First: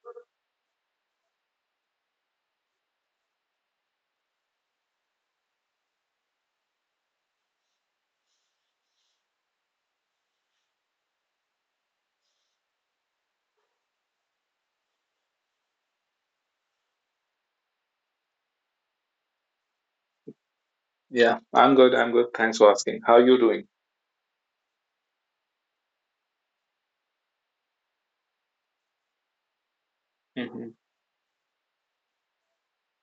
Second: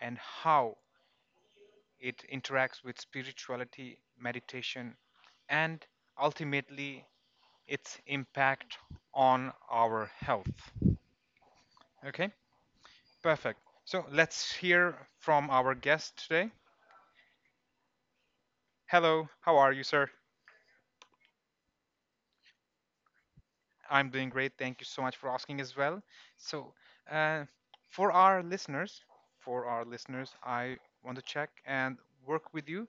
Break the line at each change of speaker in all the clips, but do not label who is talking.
and how it interacts with spirituality, meditation, and ultimately its impact on our health. Okay, perfect. So let's hear from our guest today. Hello, how are you, sir?
Yeah, I'm good. I'm good. Thanks for asking. How are you doing?
I'm doing great. Thank you so much for asking as well. So, uh, for our listeners, for our listeners,
hmm
I want to check and work with you.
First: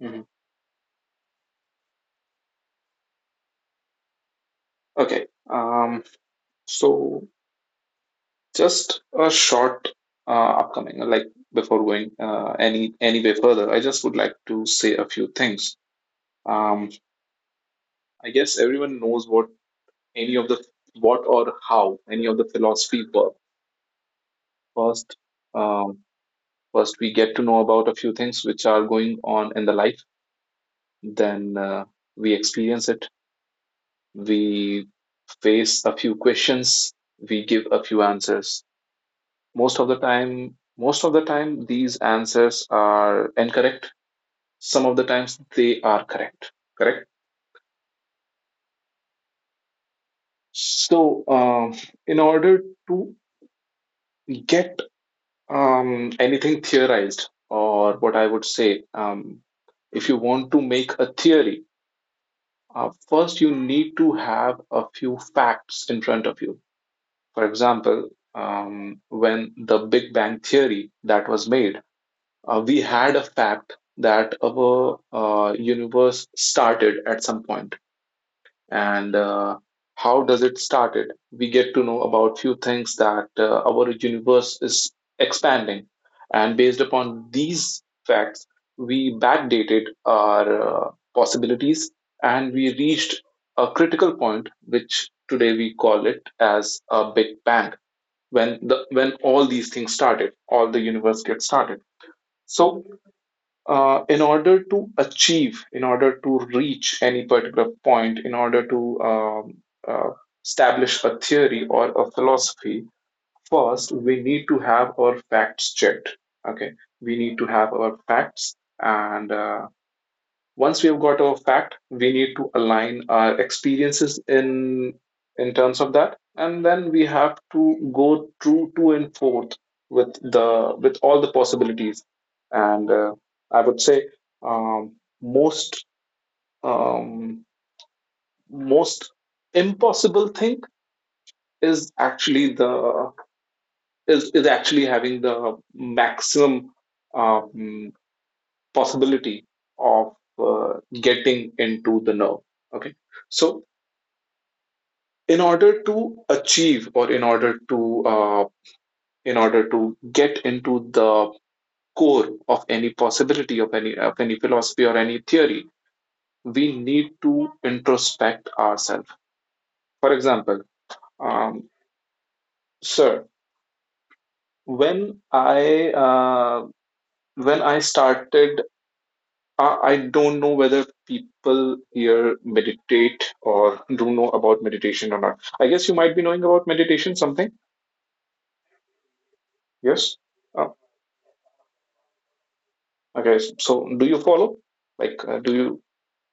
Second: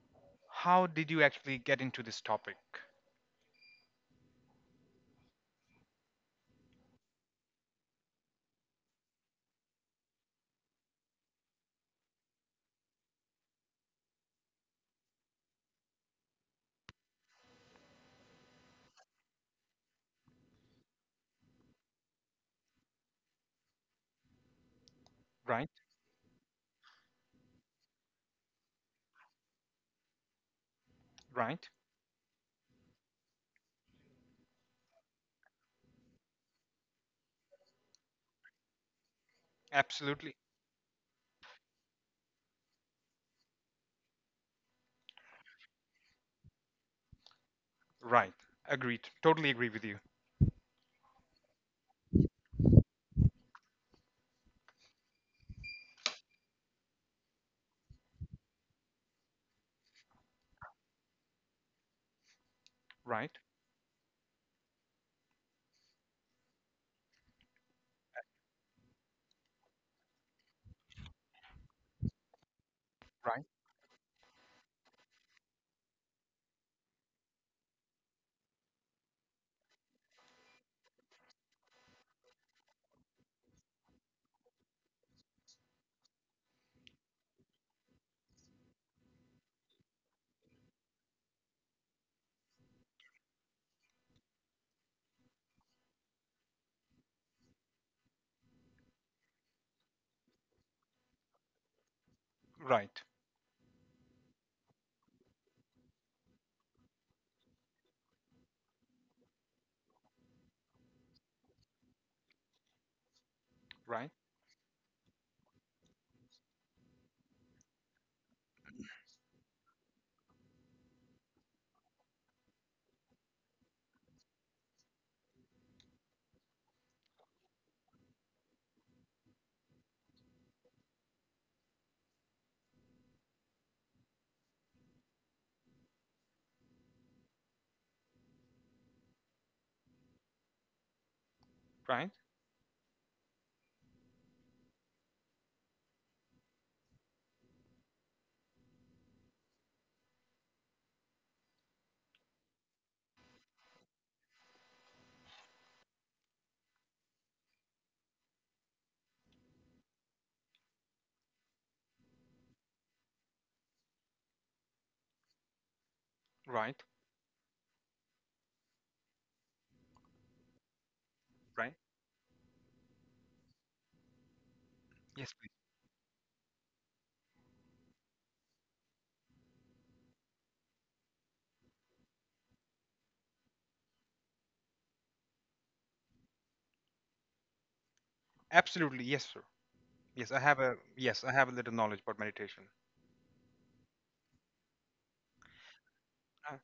hmm
How did you actually get into this topic?
Okay. So just a short uh, upcoming, like before going any way further, I just would like to say a few things. Um, I guess everyone knows what any of the what or how any of the philosophy work.
Right,
First, um, first we get to know about a few things which are going on in the life,
right,
then we experience it. We face a few questions, we give a few answers. Most of
absolutely
the time, most of the time, these answers are incorrect. Some of the times, they are correct. Correct.
right. Agreed. Totally agree with you.
So, in order to get anything theorized, or what I would say, if you want to make a theory,
Right,
first you need to have a few facts in front of you. For example, when the Big Bang theory that was made, we
right,
had a fact that our universe started at some point. And how does it started? We get to know about few things that our universe is expanding, and based upon these facts, we backdated our possibilities, and we reached a critical point, which today we call it as a Big Bang when the when all these things started, all the universe gets started.
right,
So in order to reach any particular point, in order to um, uh, establish a theory or a philosophy,
right,
first we need to have our facts checked. Okay, we need to have our facts, and once we've got a fact, we need to align our experiences in terms of that, and then we have to go through to and forth with the with all the possibilities. And I would say um, most um, most impossible thing
right,
is actually is actually having the maximum um, possibility of getting into the nerve. Okay, so in order to achieve or in order to uh, in order to get into the core of any possibility of any philosophy or any theory,
right,
we need to introspect ourselves. For example,
right.
um, sir, when
Yes, please.
i uh, when I started, I, don't know whether people here meditate or do know about meditation or not. I guess you might be knowing about meditation something.
Absolutely, yes, sir. Yes, I
Yes.
have a
Uh,
yes, I have a little knowledge about meditation.
Okay, so do you follow? Like, do you?
Uh,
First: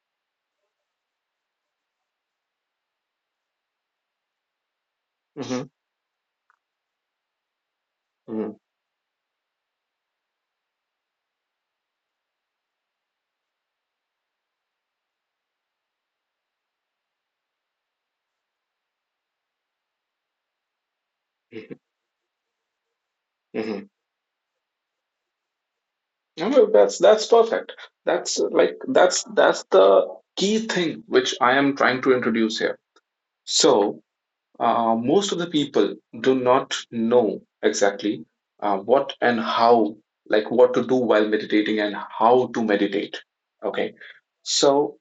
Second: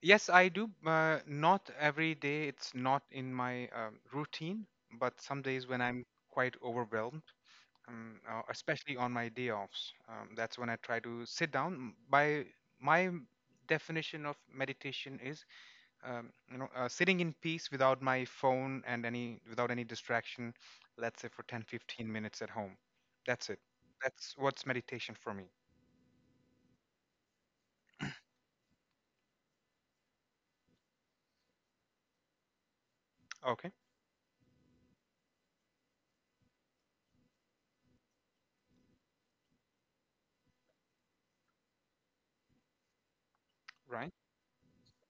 yes, I do. Not every day. It's not in my routine, but some
hmm
days when I'm quite overwhelmed,
hmm
especially on my day offs, that's when I try to sit down. By my definition of meditation is, sitting in peace without my phone and any without any distraction. Let's say for 10, 15 minutes at home. That's it.
hmm
That's what's meditation for me.
No, no, that's perfect. That's like that's the key thing which I am trying to introduce here.
Okay,
So, most of the people do not know exactly what and how, like what to do while meditating and how to meditate. Okay,
Right.
so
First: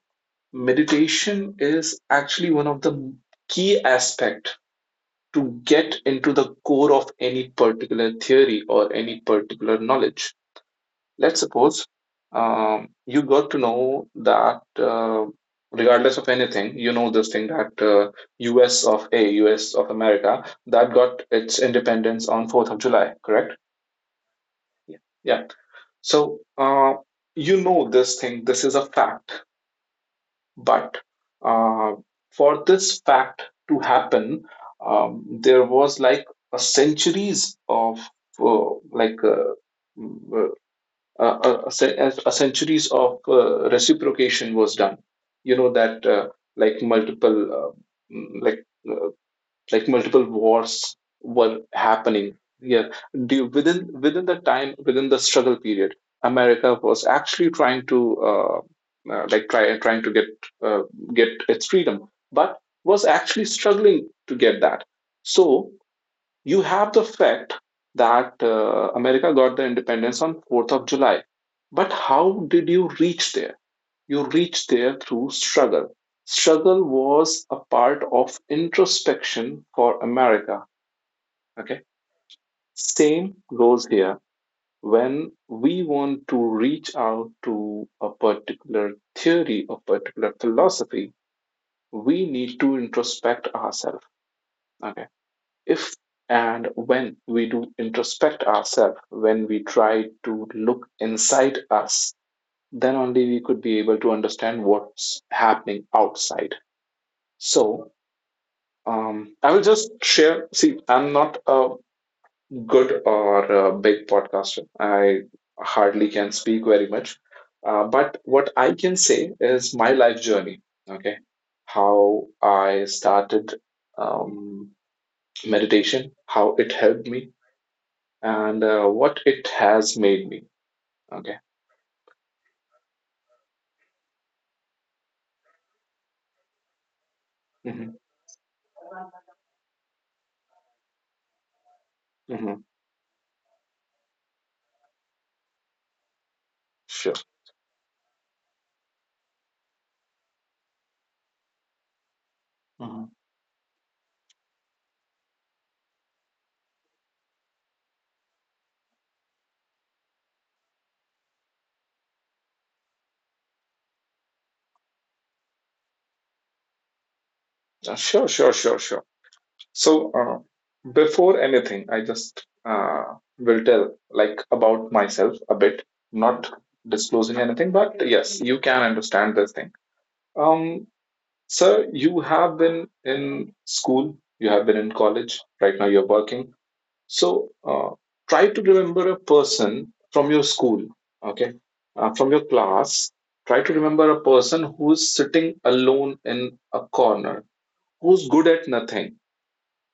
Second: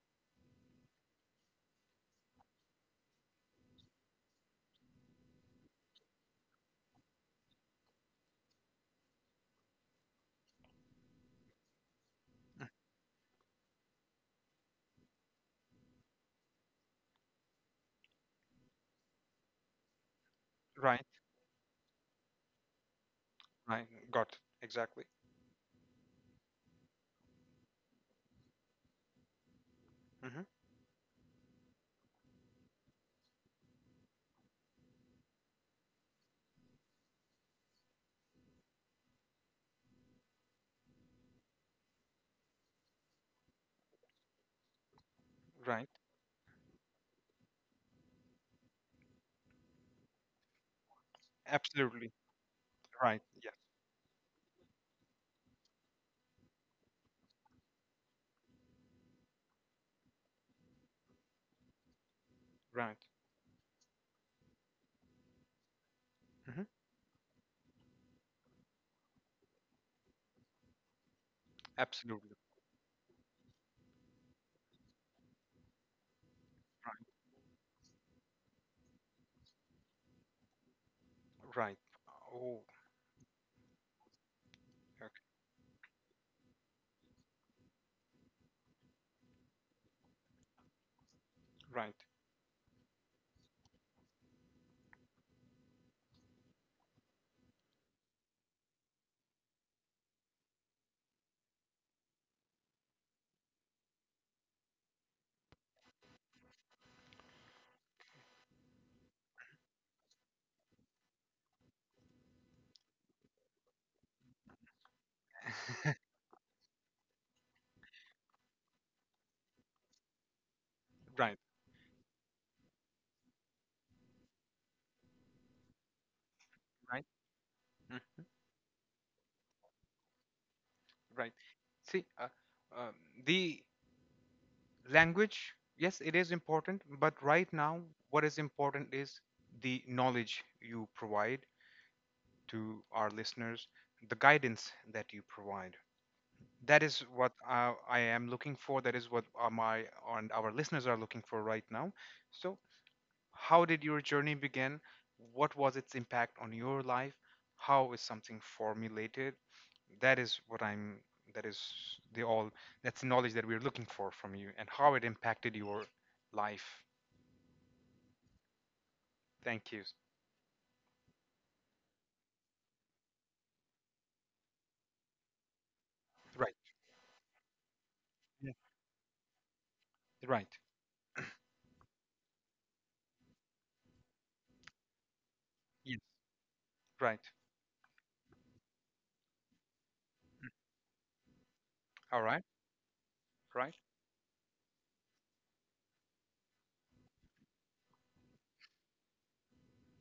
meditation is actually one of the key aspect to get into the core of any particular theory or any particular knowledge. Let's suppose you got to know that, regardless of anything, you know this thing that US of A, US of America, that
Right.
got its independence on 4th of July, correct?
Right. Got it.
Yeah.
Exactly.
Yeah. So you know this thing, this is a fact.
Hmm.
But uh, for this fact to happen, there was like a centuries of uh, like uh, mm, uh, a, a, a centuries of reciprocation was done. You know
Right.
that like multiple uh, mm, like uh, like multiple wars were
Absolutely.
happening. Yeah,
Right.
do
Yes.
within the time, within the struggle period, America was actually trying to uh, trying to uh, get its freedom, but
Right.
was actually struggling to get that. So you
Hmm.
have the fact that America got the independence on 4th of july, but
Absolutely.
how did you reach there? You reach there through struggle. Struggle was a part of introspection for America.
Right. Right.
Okay.
Oh.
Same goes here.
Okay.
When we want to reach out to a particular theory, a particular philosophy,
Right.
we need to introspect ourselves. Okay. If and when we do introspect ourselves, when we try to look inside us, then only we could be able to understand what's happening outside. So I will just share. See, I'm not a good or a big podcaster. I hardly can speak very much. But what I can say is my life journey. Okay.
Right.
How I started um, meditation, how it
Right.
helped me,
Mm.
and what it has made me.
Right.
Okay.
See, um, the language. Yes, it is important, but right now,
hmm
what is important is the knowledge you provide
hmm
to our listeners, the guidance that you provide. That is
Sure.
what I am looking for. That is what my and our listeners are looking for right now. So,
hmm
how did your journey begin? What was its impact on your life? How is something formulated? That is what I'm. That is the all. That's the knowledge that we're looking for from you, and how it impacted your life.
sure.
Thank you.
So, before anything, I just will tell like about myself a bit, not
Right.
disclosing anything, but yes,
Yeah.
you can understand this thing.
Right.
Um, Sir, you have been in school, you have been in college, right now
Yes.
you're working.
Right.
So, try to remember a person from your school, okay,
All
from
right.
your class. Try
Right.
to remember a person who is sitting alone in a corner, who's good at nothing,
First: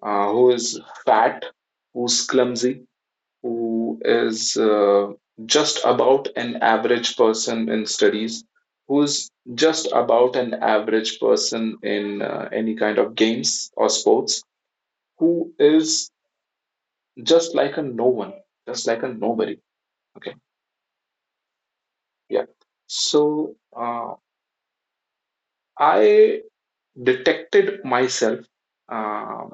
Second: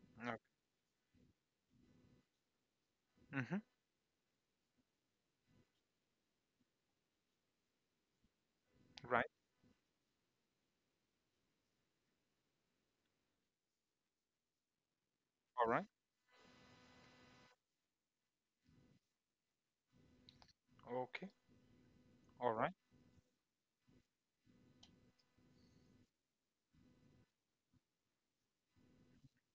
Okay.
who is fat, who's clumsy,
Mm-hmm.
who is just about an average person in studies,
Right.
who's just about an average person in any kind of games or sports, who
All right.
is just like a no one, just like a nobody. Okay,
Okay.
yeah.
All right.
So I detected myself uh,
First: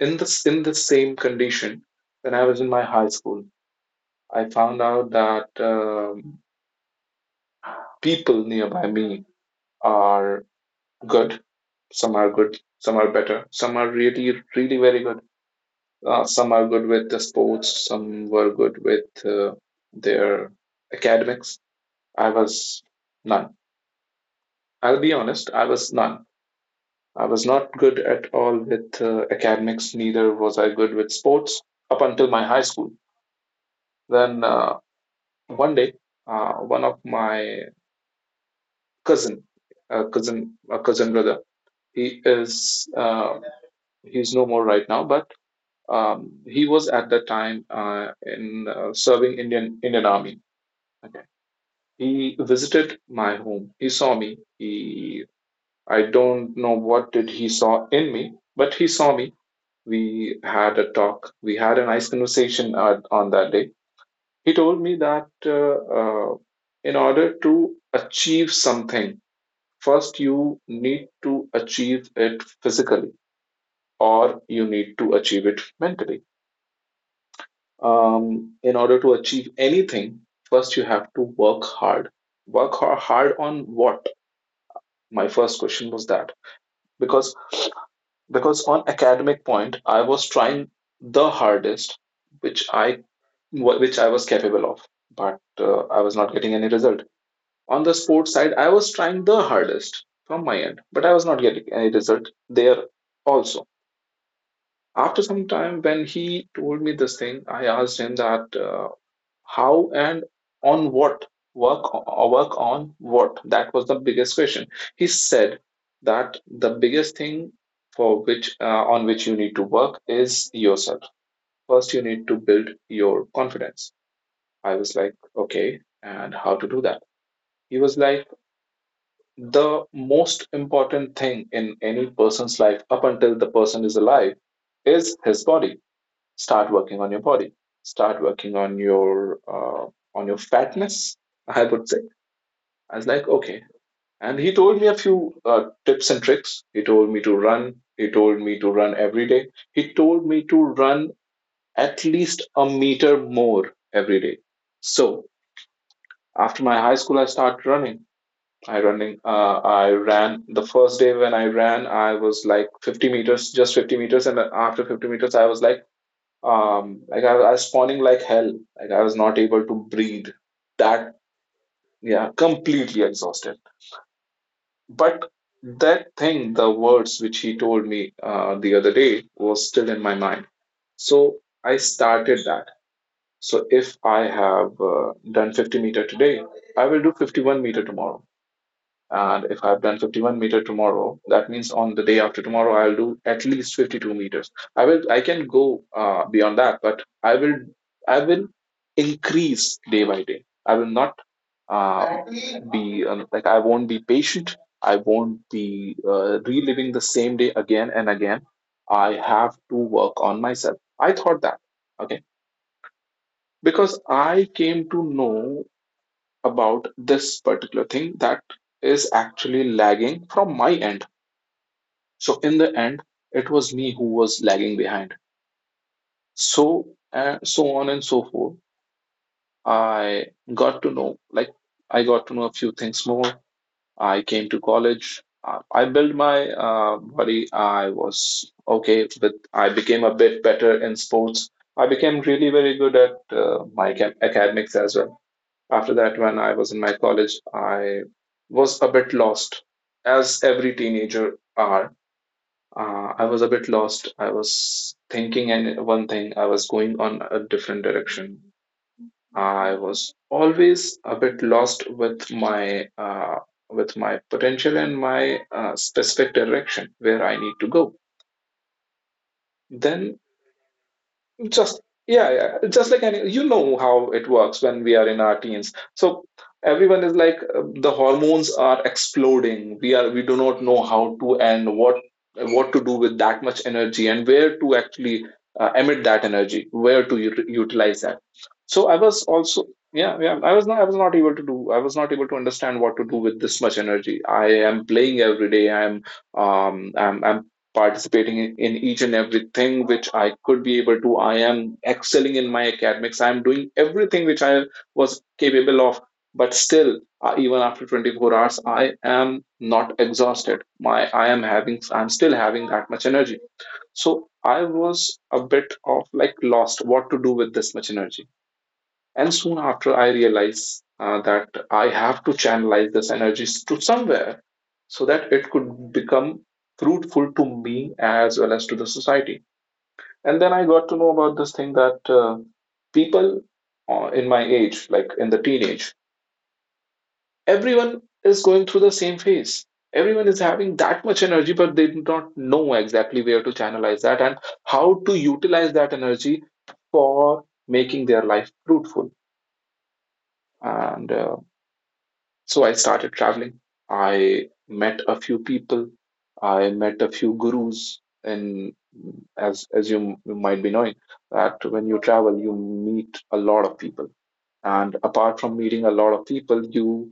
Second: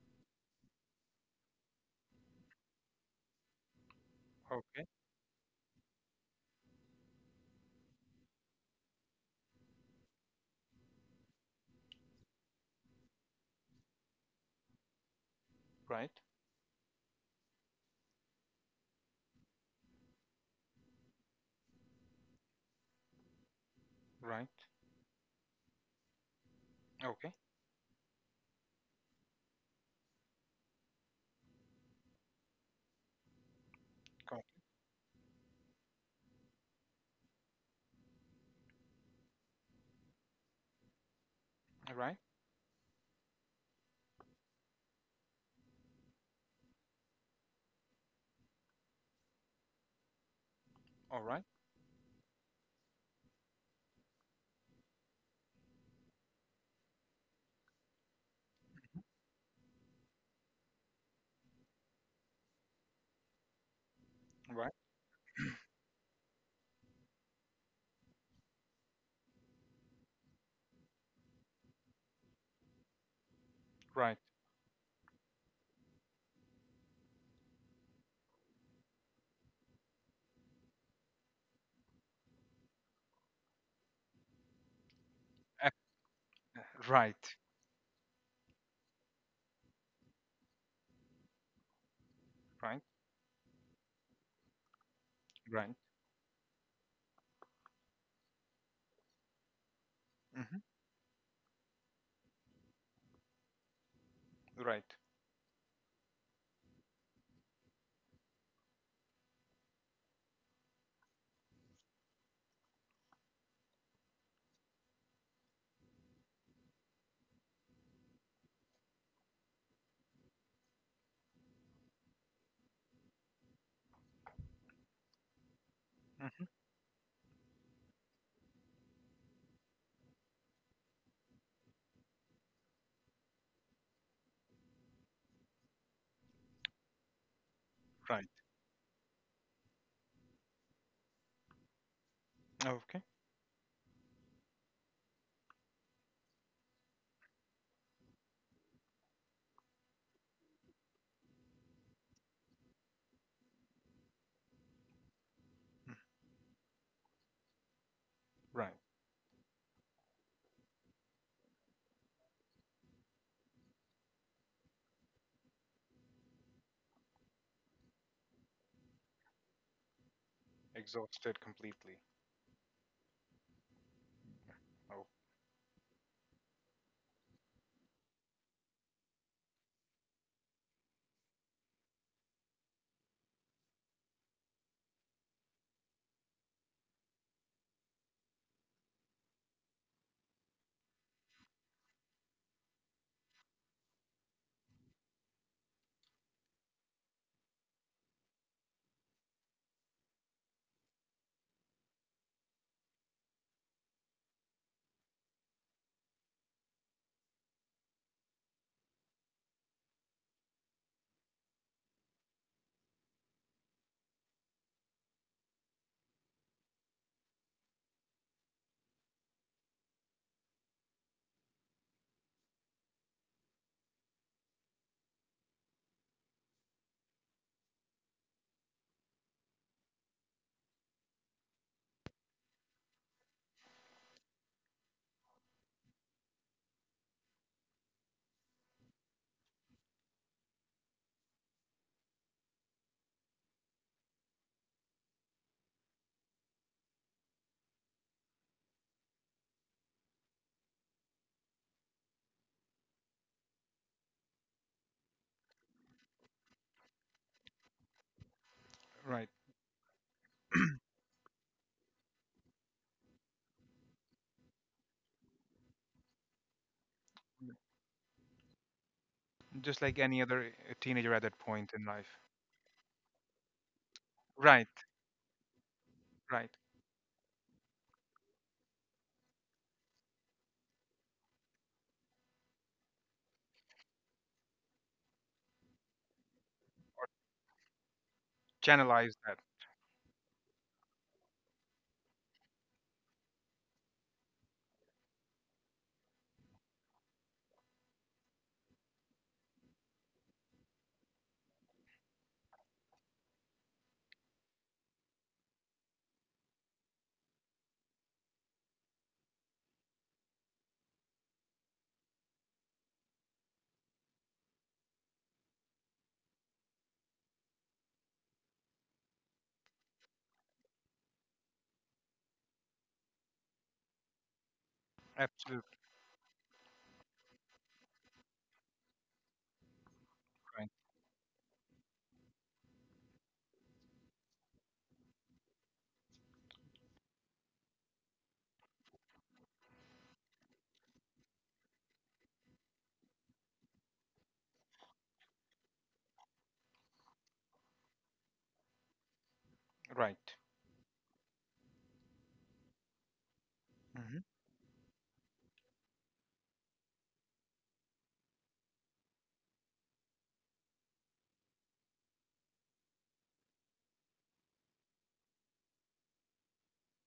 in the same condition when I was in my high school. I found
Okay.
out that people nearby me are good. Some are good, some are better, some are really, really very good.
Right.
Some are good with the sports, some were good with their academics. I was none.
Right.
I'll be honest, I was none. I
Okay.
was not good at all with academics, neither was I good with sports up until my high school.
Cool.
Then one day, one of my cousin, a cousin brother. He
Right.
is he's no more right now, but he was at that time in serving Indian Army. Okay.
All right.
He visited my home. He saw me. He I don't know what did he saw in me, but he saw me. We had a talk. We had a nice conversation on that day. He
Right.
told me that in order to achieve something, first you need to achieve it physically
Right.
or you need to achieve it mentally. In order to achieve anything, first you have to work hard. Work hard on what? My first
Ac-
question was that, because
right.
on academic point, I was trying the hardest which
Right.
which I was capable of, but
Right.
I was not getting any result. On the sports side, I was trying the hardest from my
Mm-hmm.
end, but I was not getting any result there also.
Right.
After some time, when he told me this thing, I asked him that how and on what, work, or work on what. That was the biggest question. He said that the biggest thing for which on which you need to work is yourself. First, you need to build your confidence. I was like, okay, and
Mm-hmm.
how to do that? He was like, the most important thing in any person's life up until the person is alive is his body. Start working on your body. Start
Right.
working on your fatness. I would say. I was
Okay.
like, okay. And he told me a few tips and tricks. He told me to run. He told me to run every day. He told me to run at least a meter more every day. So
Mm.
after my high school, I started running. I
Right.
running. Uh, I ran. The first day when I ran, I was like 50 meters, just 50 meters, and then after 50 meters, I was like I was spawning like hell, like I was not able to breathe that
Exhausted completely.
Yeah, completely exhausted.
Oh,
But that thing, the words which he told me the other day, was still in my mind. So I started that. So if I have done 50 meter today, I will do 51 meter tomorrow. And if I've done 51 meter tomorrow, that means on the day after tomorrow, I'll do at least 52 meters. I will, I can go beyond that, but I will increase day by day. I will not uh, be like I won't be patient. I won't be reliving the same day again and again. I have to work on myself. I thought that okay, because I came to know about this particular thing that is actually lagging from my end. So in the end, it was me who was lagging behind. So so on and so forth, I got to know like I got to know a few things more. I came to college, I built my body. I was okay with, I became a bit better in sports. I became really very good at my academics as well. After that, when I was in my college, I was a bit lost, as every teenager are. I was a bit lost. I was thinking and one thing, I was going on a different direction.
right.
I was always a bit lost with my potential and my specific direction where I need
Mm.
to go.
Just like
Then.
any other teenager at that point
Just
in life.
yeah, yeah, just like any you know how it works
Right.
when we are in our teens, so
Right.
everyone is like the hormones are exploding. We do not know how to and what to do with that much energy and where to actually emit that energy, where to utilize that, so I was
Channelize that.
also yeah, yeah, I was not able to do. I was not able to understand what to do with this much energy. I am playing every day. I'm participating in each and everything which I could be able to. I am excelling in my academics. I am doing everything which I was capable of. But still, even after 24 hours, I am not exhausted. My I am having I'm still having that much energy. So I was a bit of like lost what to do with this much energy. And soon after, I realized that I have to channelize this energy to somewhere so that it
Absolutely
could become fruitful to me as well as to the society. And then I
right.
got to know about this thing that people, in my age, like in the teenage, everyone is going through the same phase. Everyone is having that much energy, but they do not know exactly where to channelize that and how to utilize that energy for making their life fruitful.
Right.
And So I started traveling.
Mm-hmm.
I met a few people. I met a few gurus. And as you might be knowing, that when you travel, you meet a lot of people. And apart from meeting a lot of people, you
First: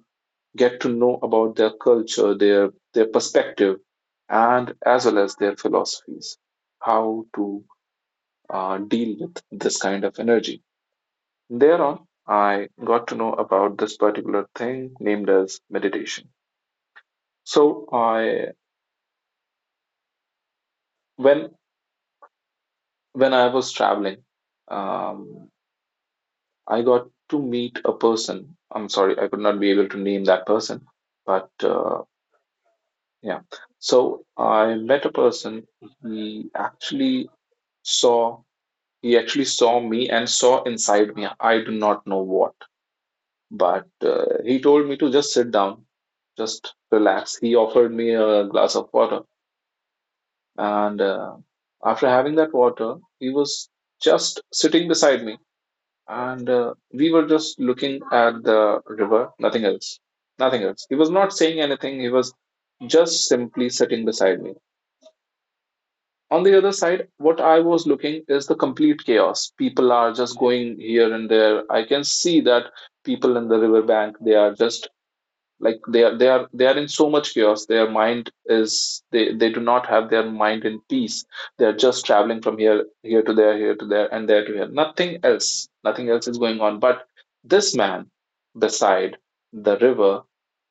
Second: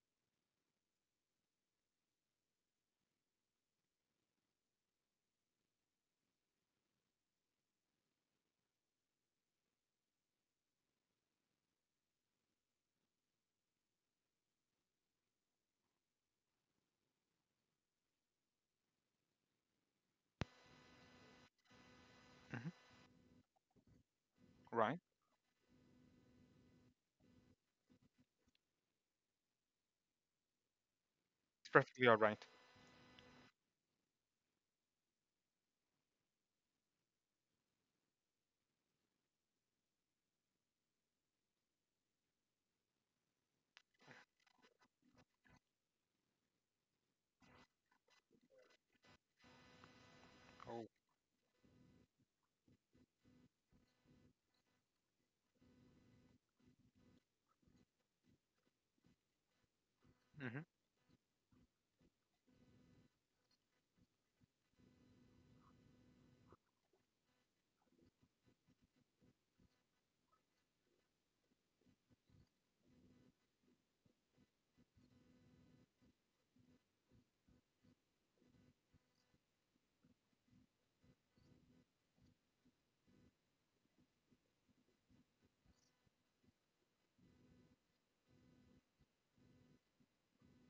get to know about their culture, their perspective, and as well as their philosophies, how to deal with this kind of energy. Thereon, I got to know about this particular thing named as meditation. So I when
Mm-hmm.
when I was traveling,
Right.
um, I got to meet a person. I'm sorry, I could not be able to name that person, but
It's perfectly all right.
yeah. So I met a person. He actually saw he actually saw me and saw inside me. I do not know what, but he told me to just sit down, just relax. He offered me a glass of water.
Oh.
And After having that water, he was just sitting beside me, and we were just looking at the river, nothing else,
Mm-hmm.
nothing else. He was not saying anything, he was just simply sitting beside me. On the other side, what I was looking is the complete chaos. People are just going here and there. I can see that people in the riverbank, they are just like they are in so much chaos. Their mind is They do not have their mind in peace. They are just traveling from here to there, here to there, and there to here. Nothing else, nothing else is going on, but this man beside the river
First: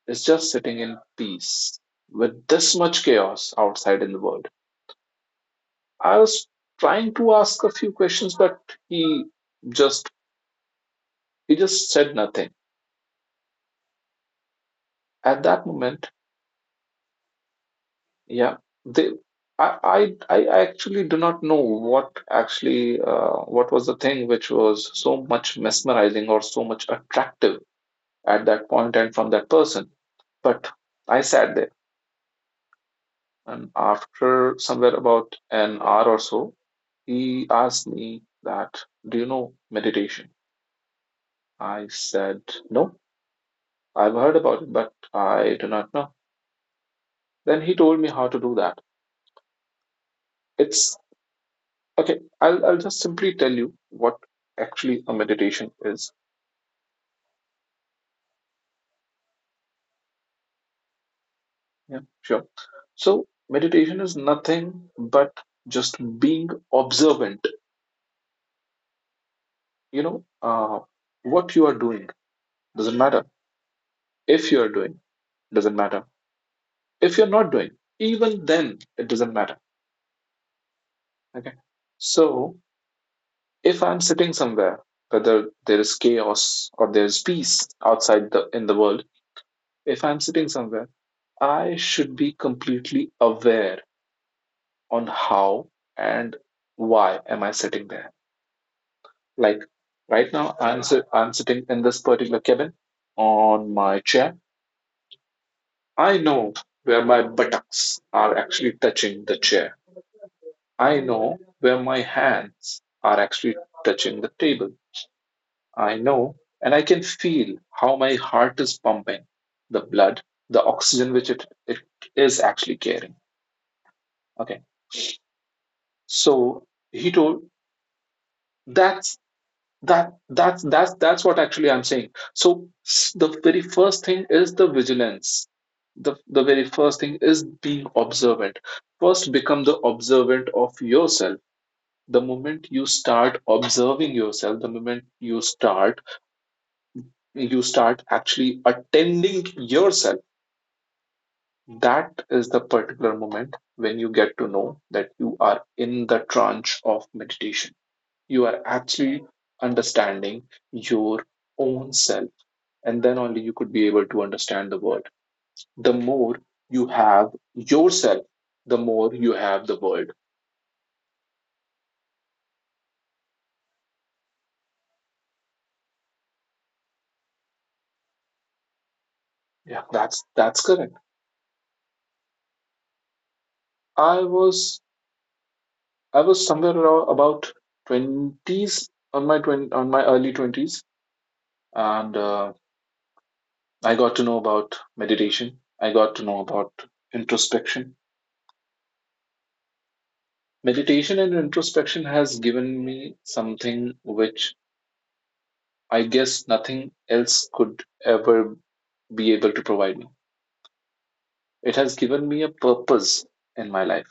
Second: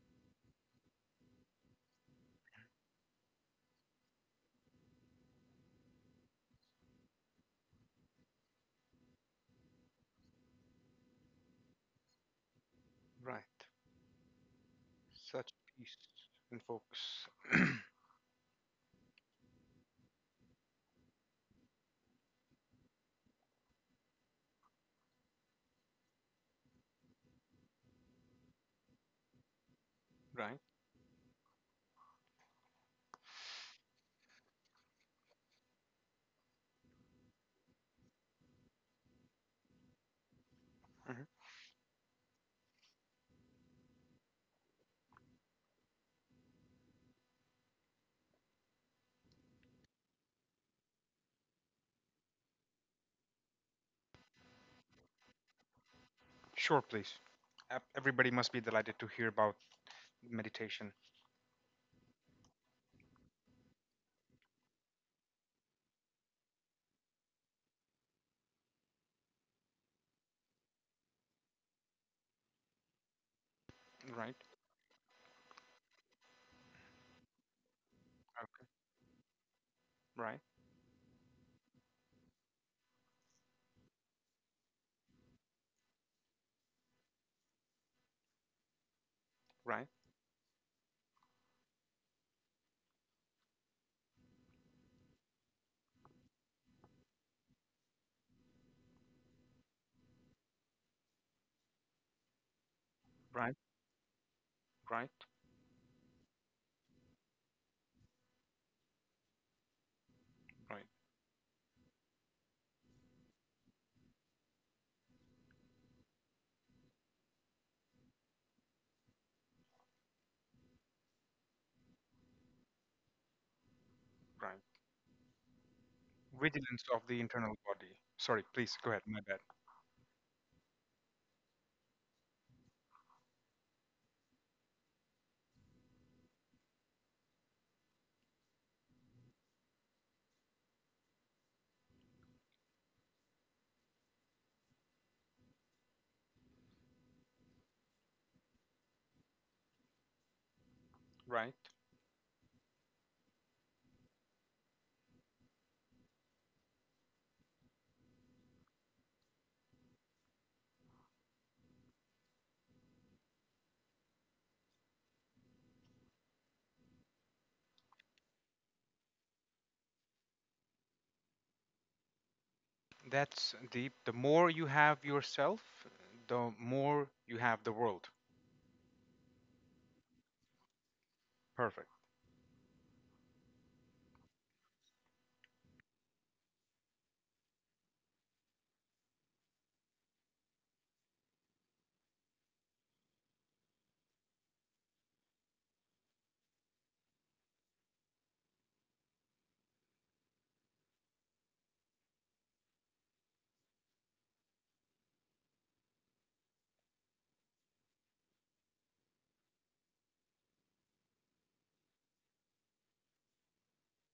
is just sitting in peace, with this much chaos outside in the world. I was trying to ask a few questions, but he just he just said nothing
Right.
at
Such
that
peace
moment.
and focus.
Yeah, they, I actually do not know what was the thing which was so much mesmerizing or so much attractive at that point and from that person.
Right.
But I sat there, and after somewhere about an hour or so, he asked me that, "Do you know meditation?"
Mm-hmm.
I said, "No, I've heard about it, but I do not know." Then he told me how to do that. It's Okay, I'll just simply tell you what actually a meditation is.
Sure, please. Everybody must be delighted to hear about meditation.
Yeah, sure. So, meditation is nothing but just being observant. You know, uh, what you are doing doesn't matter.
Right,
If you are doing, doesn't matter. If you're not doing, even
uh,
then, it doesn't matter.
right,
Okay. So, if I'm sitting somewhere, whether there is chaos or there is peace outside the in the world,
right,
if I'm sitting somewhere, I should be completely aware on how and why am I sitting there. Like right now, I'm sitting in this particular cabin
right,
on my chair.
right,
I know where my buttocks are actually touching the chair.
right,
I know where my hands are actually touching the table. I know, and I can feel how my heart is pumping, the blood, the oxygen which it is actually carrying.
right.
Okay. So
Vigilance of
he
the
told
internal body. Sorry, please go ahead.
that's
My bad.
that that's what actually I'm saying. So, the very first thing is the vigilance. The very first thing is being observant. First become the observant of yourself. The moment you start observing yourself, the moment you start actually attending yourself,
Right.
that is the particular moment when you get to know that you are in the tranche of meditation. You are actually understanding your own self, and then only you could be able to understand the world. The more you have yourself, the more you have the world.
That's deep. The more you have yourself, the more you have the world.
Yeah, that's correct.
Perfect.
I was I was somewhere around about twenties on my on my early twenties, and I got to know about meditation. I got to know about introspection. Meditation and introspection has given me something which I guess nothing else could ever be able to provide me. It has given me a purpose in my life.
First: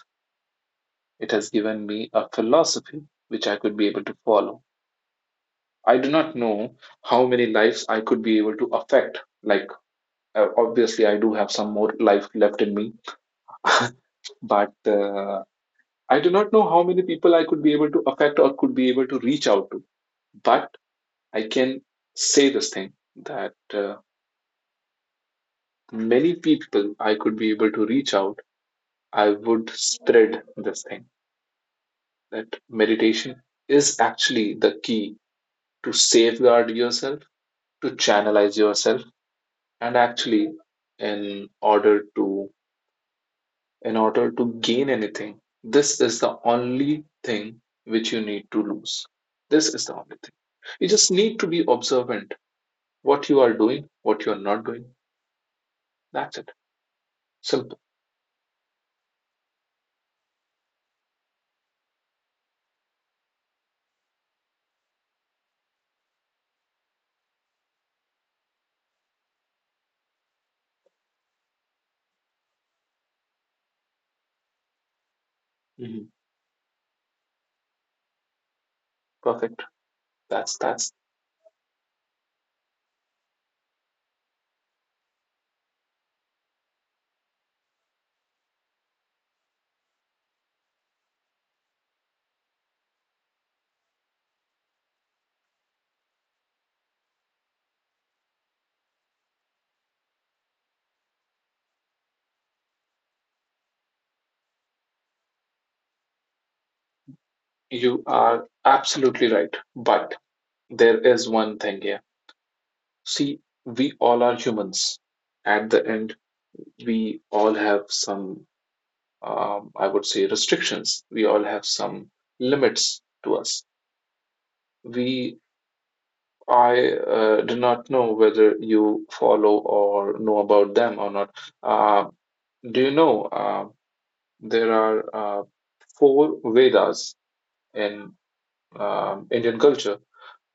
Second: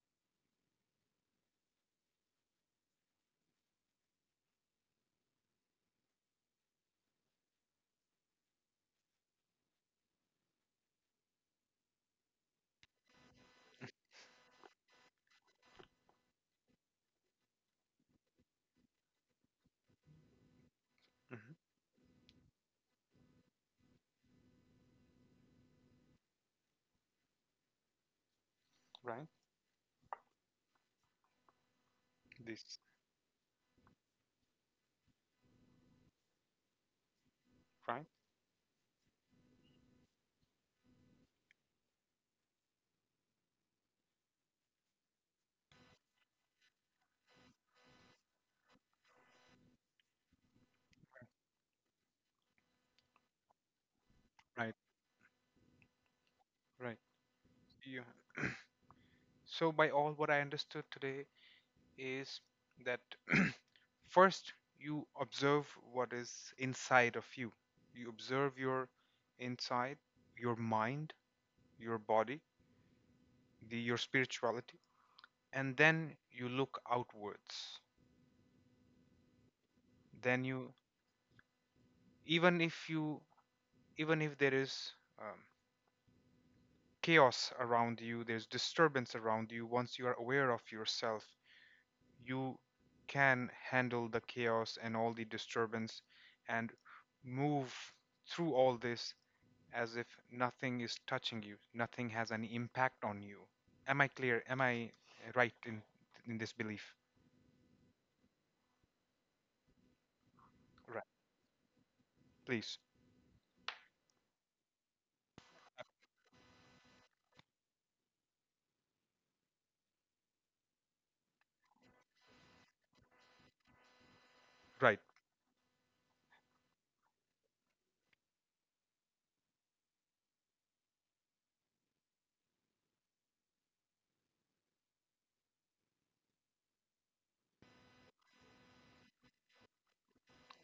It has given me a philosophy which I could be able to follow. I do not know how many lives I could be able to affect. Like, obviously, I do have some more life left in me, but I do not know how many people I could be able to affect or could be able to reach out to. But I
Hmm.
can say this thing that many people I could be able to reach out,
Right.
I would spread this thing that
This.
meditation is actually the key to safeguard yourself, to
Right.
channelize yourself, and actually, in order to in order to gain anything, this is the only thing which you need to lose. This is the only thing. You just need to be observant. What you are doing, what you are not
Right.
doing. That's it.
Right.
Simple.
You. So, by all what I understood today is that first you observe what is inside of you. You observe your inside, your mind, your body, your spirituality, and
Mhm.
then you look outwards.
Perfect.
then
That's
you
that's.
even if you even if there is um, chaos around you, there's disturbance around you. Once you are aware of yourself, you can handle the chaos and all the disturbance and move through all this as if nothing is touching you, nothing has any impact on you. Am I clear? Am I right in this belief?
You are absolutely right. But there
Right.
is one thing here.
Please.
See, we all are humans. At the end, we all have some I would say, restrictions. We all have some limits to us.
Right.
We, I do not know whether you follow or know about them or not. Uh, do you know there are four Vedas in Indian culture?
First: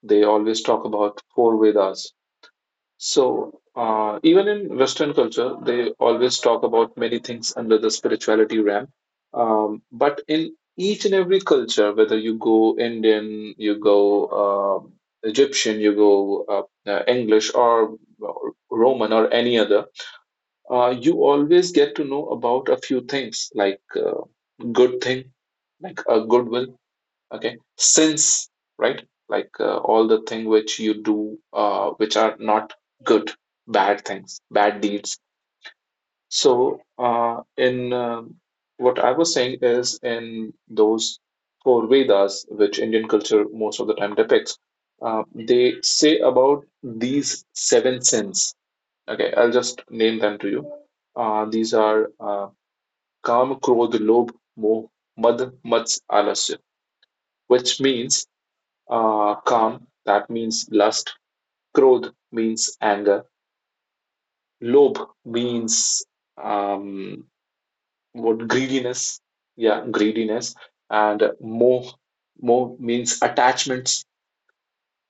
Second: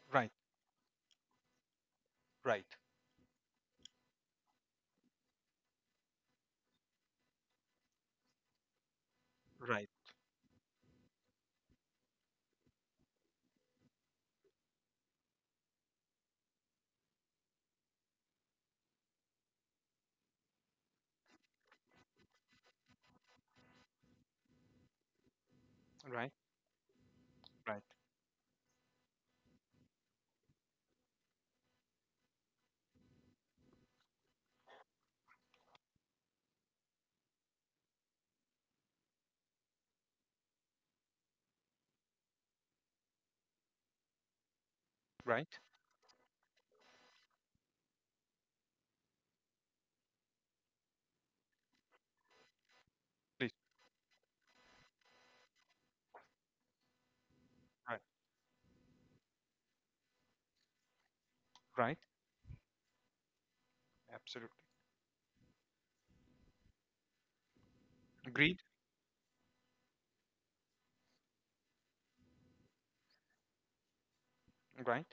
They
Right.
always talk about four Vedas.
Right.
So, even in Western culture, they always talk about many things under the spirituality realm.
Right,
But in each and every culture, whether you go Indian, you go um Egyptian, you go English or Roman or any other, you always get to know about a few things like good thing, like a
right,
goodwill. Okay,
right,
sins, right, like all the thing which you do, which are not good, bad things, bad deeds. So, uh, in what I was saying is in those four Vedas, which Indian culture most of the time depicts, uh,
right.
they say about these seven sins. Okay, I'll just name them to you. These are uh,
Please,
kam krodh lobh moh mad mats alasya, which
right,
means Kam, that means lust.
right.
Krodh means anger.
Absolutely.
Lob means um, what,
Greed,
greediness. Yeah, greediness. And moh means attachments.
right,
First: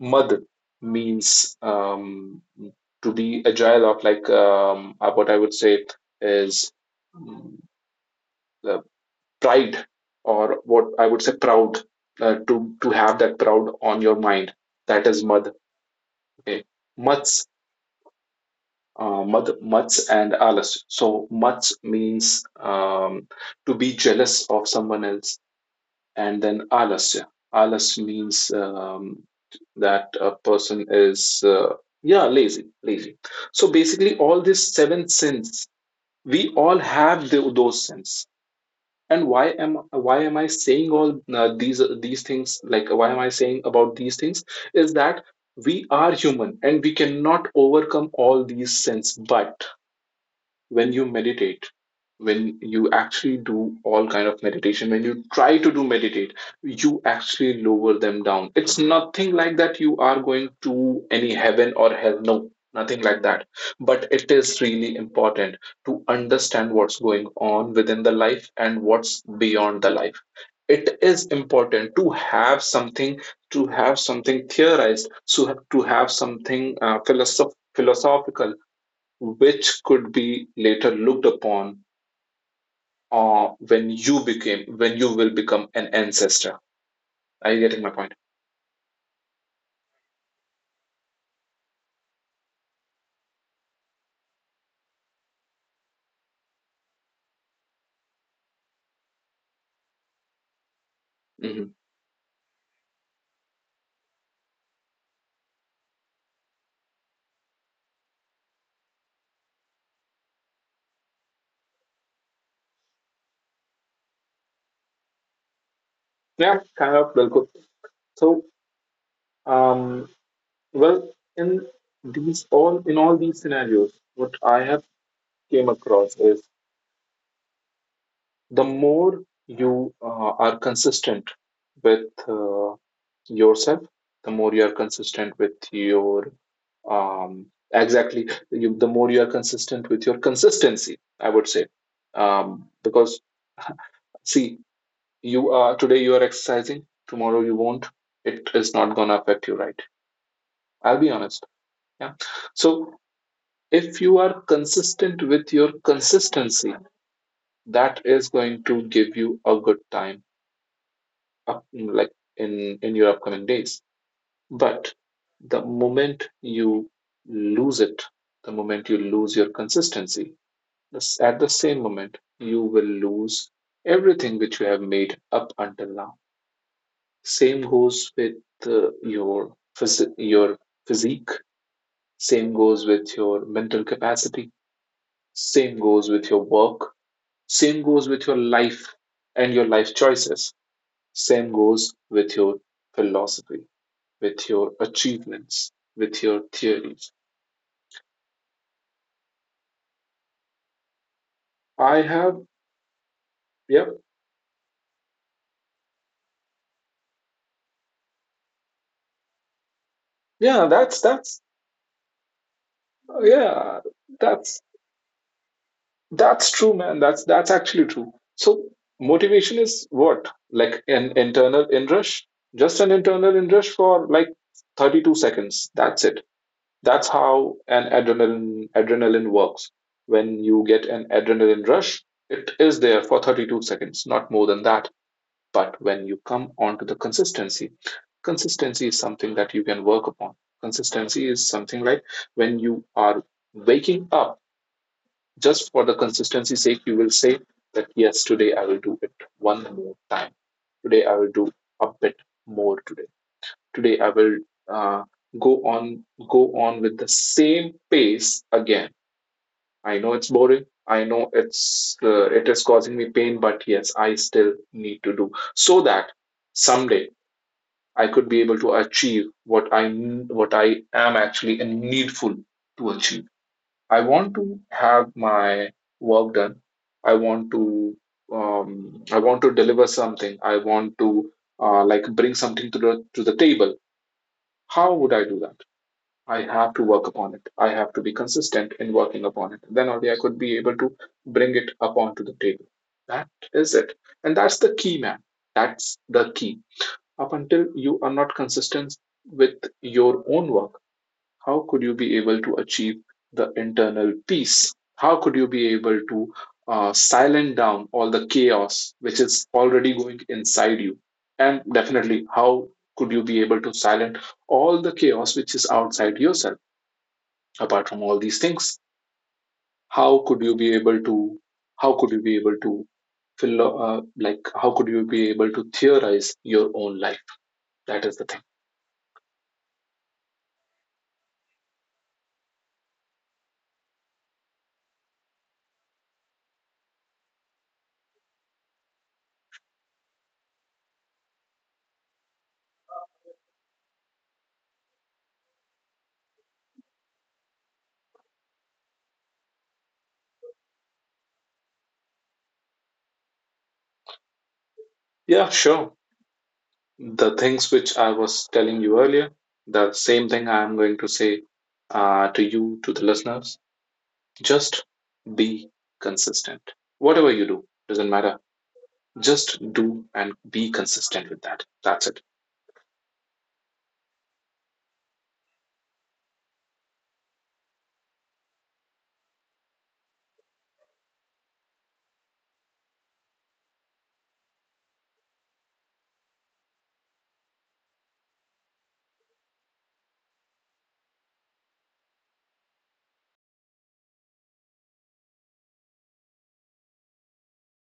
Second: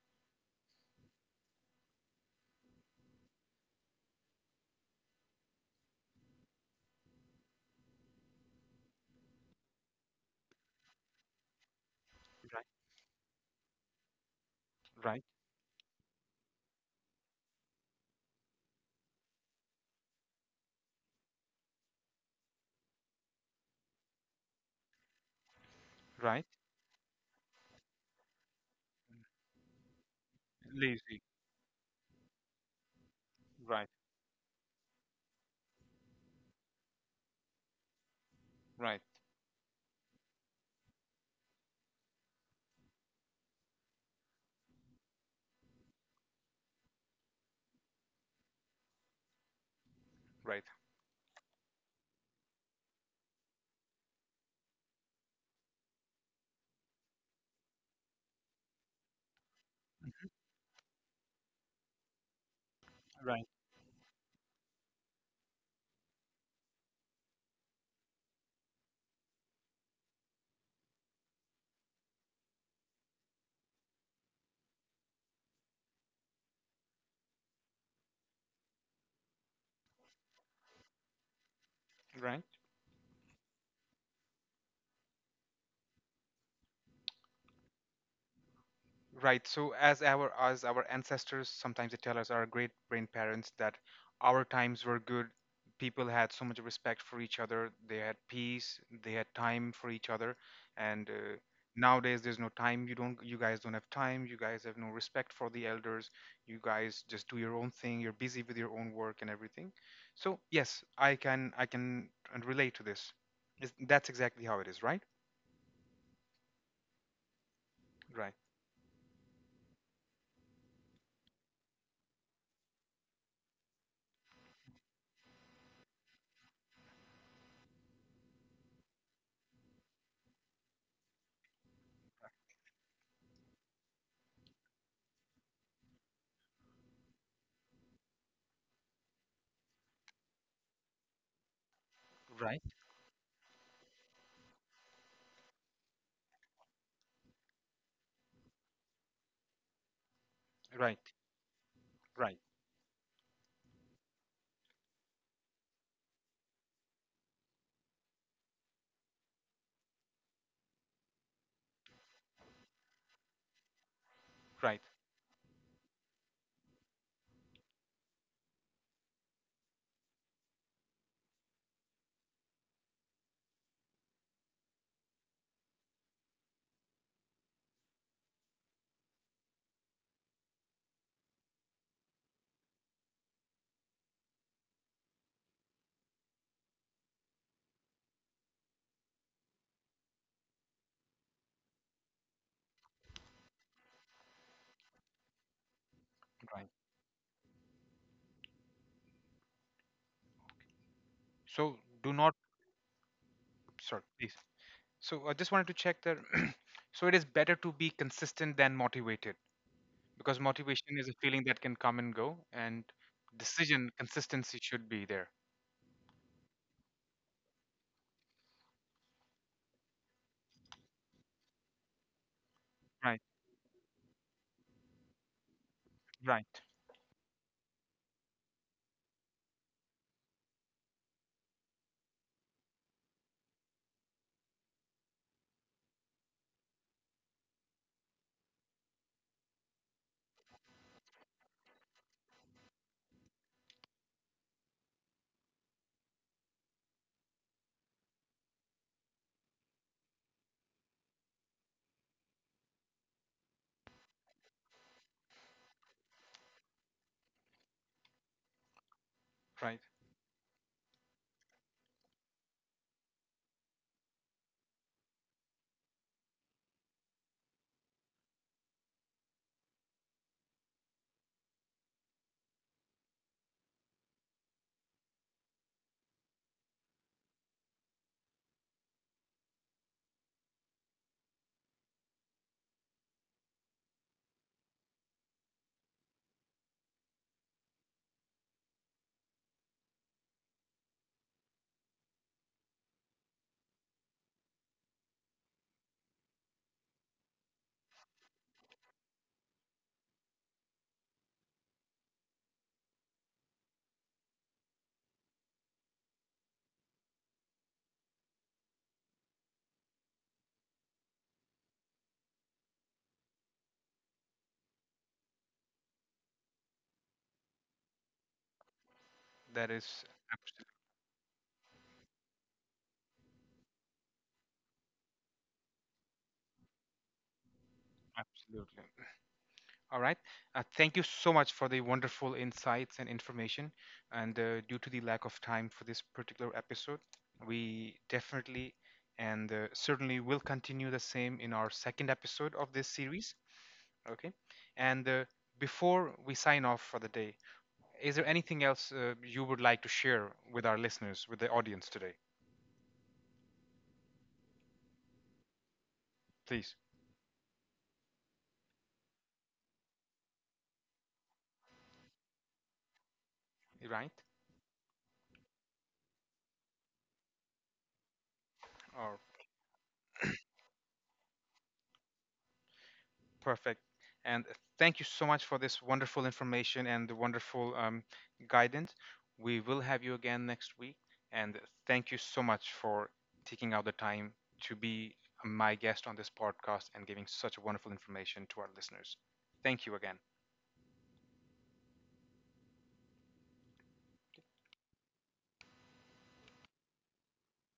Mad means to be agile of, like, what I would say is, mm, uh, pride, or what I would say proud,
right,
to have that proud on your mind. That is
right,
mad. Okay. mats Mats and Alice. So Mats means to be jealous of someone else, and
right.
then Alice. Alice means that a person
Lazy,
is yeah, lazy, lazy. So
right,
basically, all these seven sins, we all have those sins.
right,
And why am I saying all these things? Like why am I saying about these things? Is that we are human and we cannot overcome all these sins, but
right,
when you meditate, when you actually do all kind of meditation, when you try to do meditate, you actually lower them down. It's nothing like that you are going to any heaven or hell, no, nothing like
right,
that, but it is really important to understand what's going on within the life and what's beyond the life. It is important to have something, to have something theorized, so to have something philosophical which could be later looked upon
right.
when you will become an ancestor. Are you getting my point?
Right. So as our ancestors sometimes they tell us, our great grandparents, that our times were good. People had so much respect for each other. They had peace. They had time for each other. And
Hmm.
nowadays there's no time. You don't. You guys don't have time. You guys have no respect for the elders. You guys just do your own thing. You're busy with your own work and everything. So yes, I can relate to this. That's exactly how it is, right?
Yeah, kind of. Well, good.
Right.
so um well in these all, in all these scenarios what I have came across is, the more you are consistent with yourself, the more you are consistent with your um, exactly you, the more you are consistent with your consistency, I would say.
Right.
Because see, you are today, you are exercising, tomorrow you won't. It is not gonna affect you, right? I'll
Right.
be honest. Yeah.
Right.
So if you are consistent with your consistency, that is going to give you a good time up, like in your upcoming days.
Right.
But the moment you lose it, the moment you lose your consistency, this- at the same moment, you will lose everything which you have made up until now. Same goes with your physique. Same goes with your mental capacity. Same goes with your work. Same goes with your life and your life choices. Same goes with your philosophy, with your achievements, with your
Right.
theories.
So do
I
not,
have,
sorry,
yep,
please. So I just wanted to check that. So it is better to be consistent than motivated, because
yeah,
motivation is a
that's
feeling
that's
that can come and go, and decision
yeah,
consistency
that's
should be there.
that's true, man. That's actually true. So motivation is what? Like an internal inrush, just an
Right,
internal inrush for like 32 seconds. That's it.
right,
That's how an adrenaline works. When you get an adrenaline rush, it is there for 32 seconds, not more than that. But when you come onto the consistency, consistency is something that you can work upon. Consistency is something like, when you are waking up, just for the consistency sake, you will say that yes, today I will do it one more time. Today I will do a bit more today. Today I will uh, go on go on with the same pace again.
right.
I know it's boring. I know it's it is causing me pain, but yes, I still need to do, so that someday I could be able to achieve what I, what I am actually and needful to achieve. I want to have my work done. I want to, um, I want to deliver something. I want to like bring something to the table. How would I do that? I have to work upon it. I have to be consistent in working upon it. Then only I could be able to bring it upon to the table. That is it, and that's the key, man. That's the key. Up until you are not consistent with your own work, how could you be able to achieve the internal peace? How could you be able to silence down all the chaos which is already going inside you? And definitely, how could you be able to silence all the chaos which is outside yourself? Apart from all these things,
That is
how could you be
absolutely,
able to? How could you be able to? Like, how could you be able to theorize your own life? That is the thing.
absolutely. All right. Thank you so much for the wonderful insights and information. And due to the lack of time for this particular episode, we definitely and certainly will continue the same in our second episode of this series. Okay. And before we sign off for the day, is there anything else you would like to share with our listeners, with the audience today?
Yeah, sure.
Please.
The things which I was telling you earlier, the same thing I am going to say to you, to the listeners.
Right?
Just be consistent. Whatever you do, doesn't matter.
Or
Just do and be consistent with that. That's it.
perfect. And thank you so much for this wonderful information and the wonderful guidance. We will have you again next week. And thank you so much for taking out the time to be my guest on this podcast and giving such wonderful information to our listeners. Thank you again.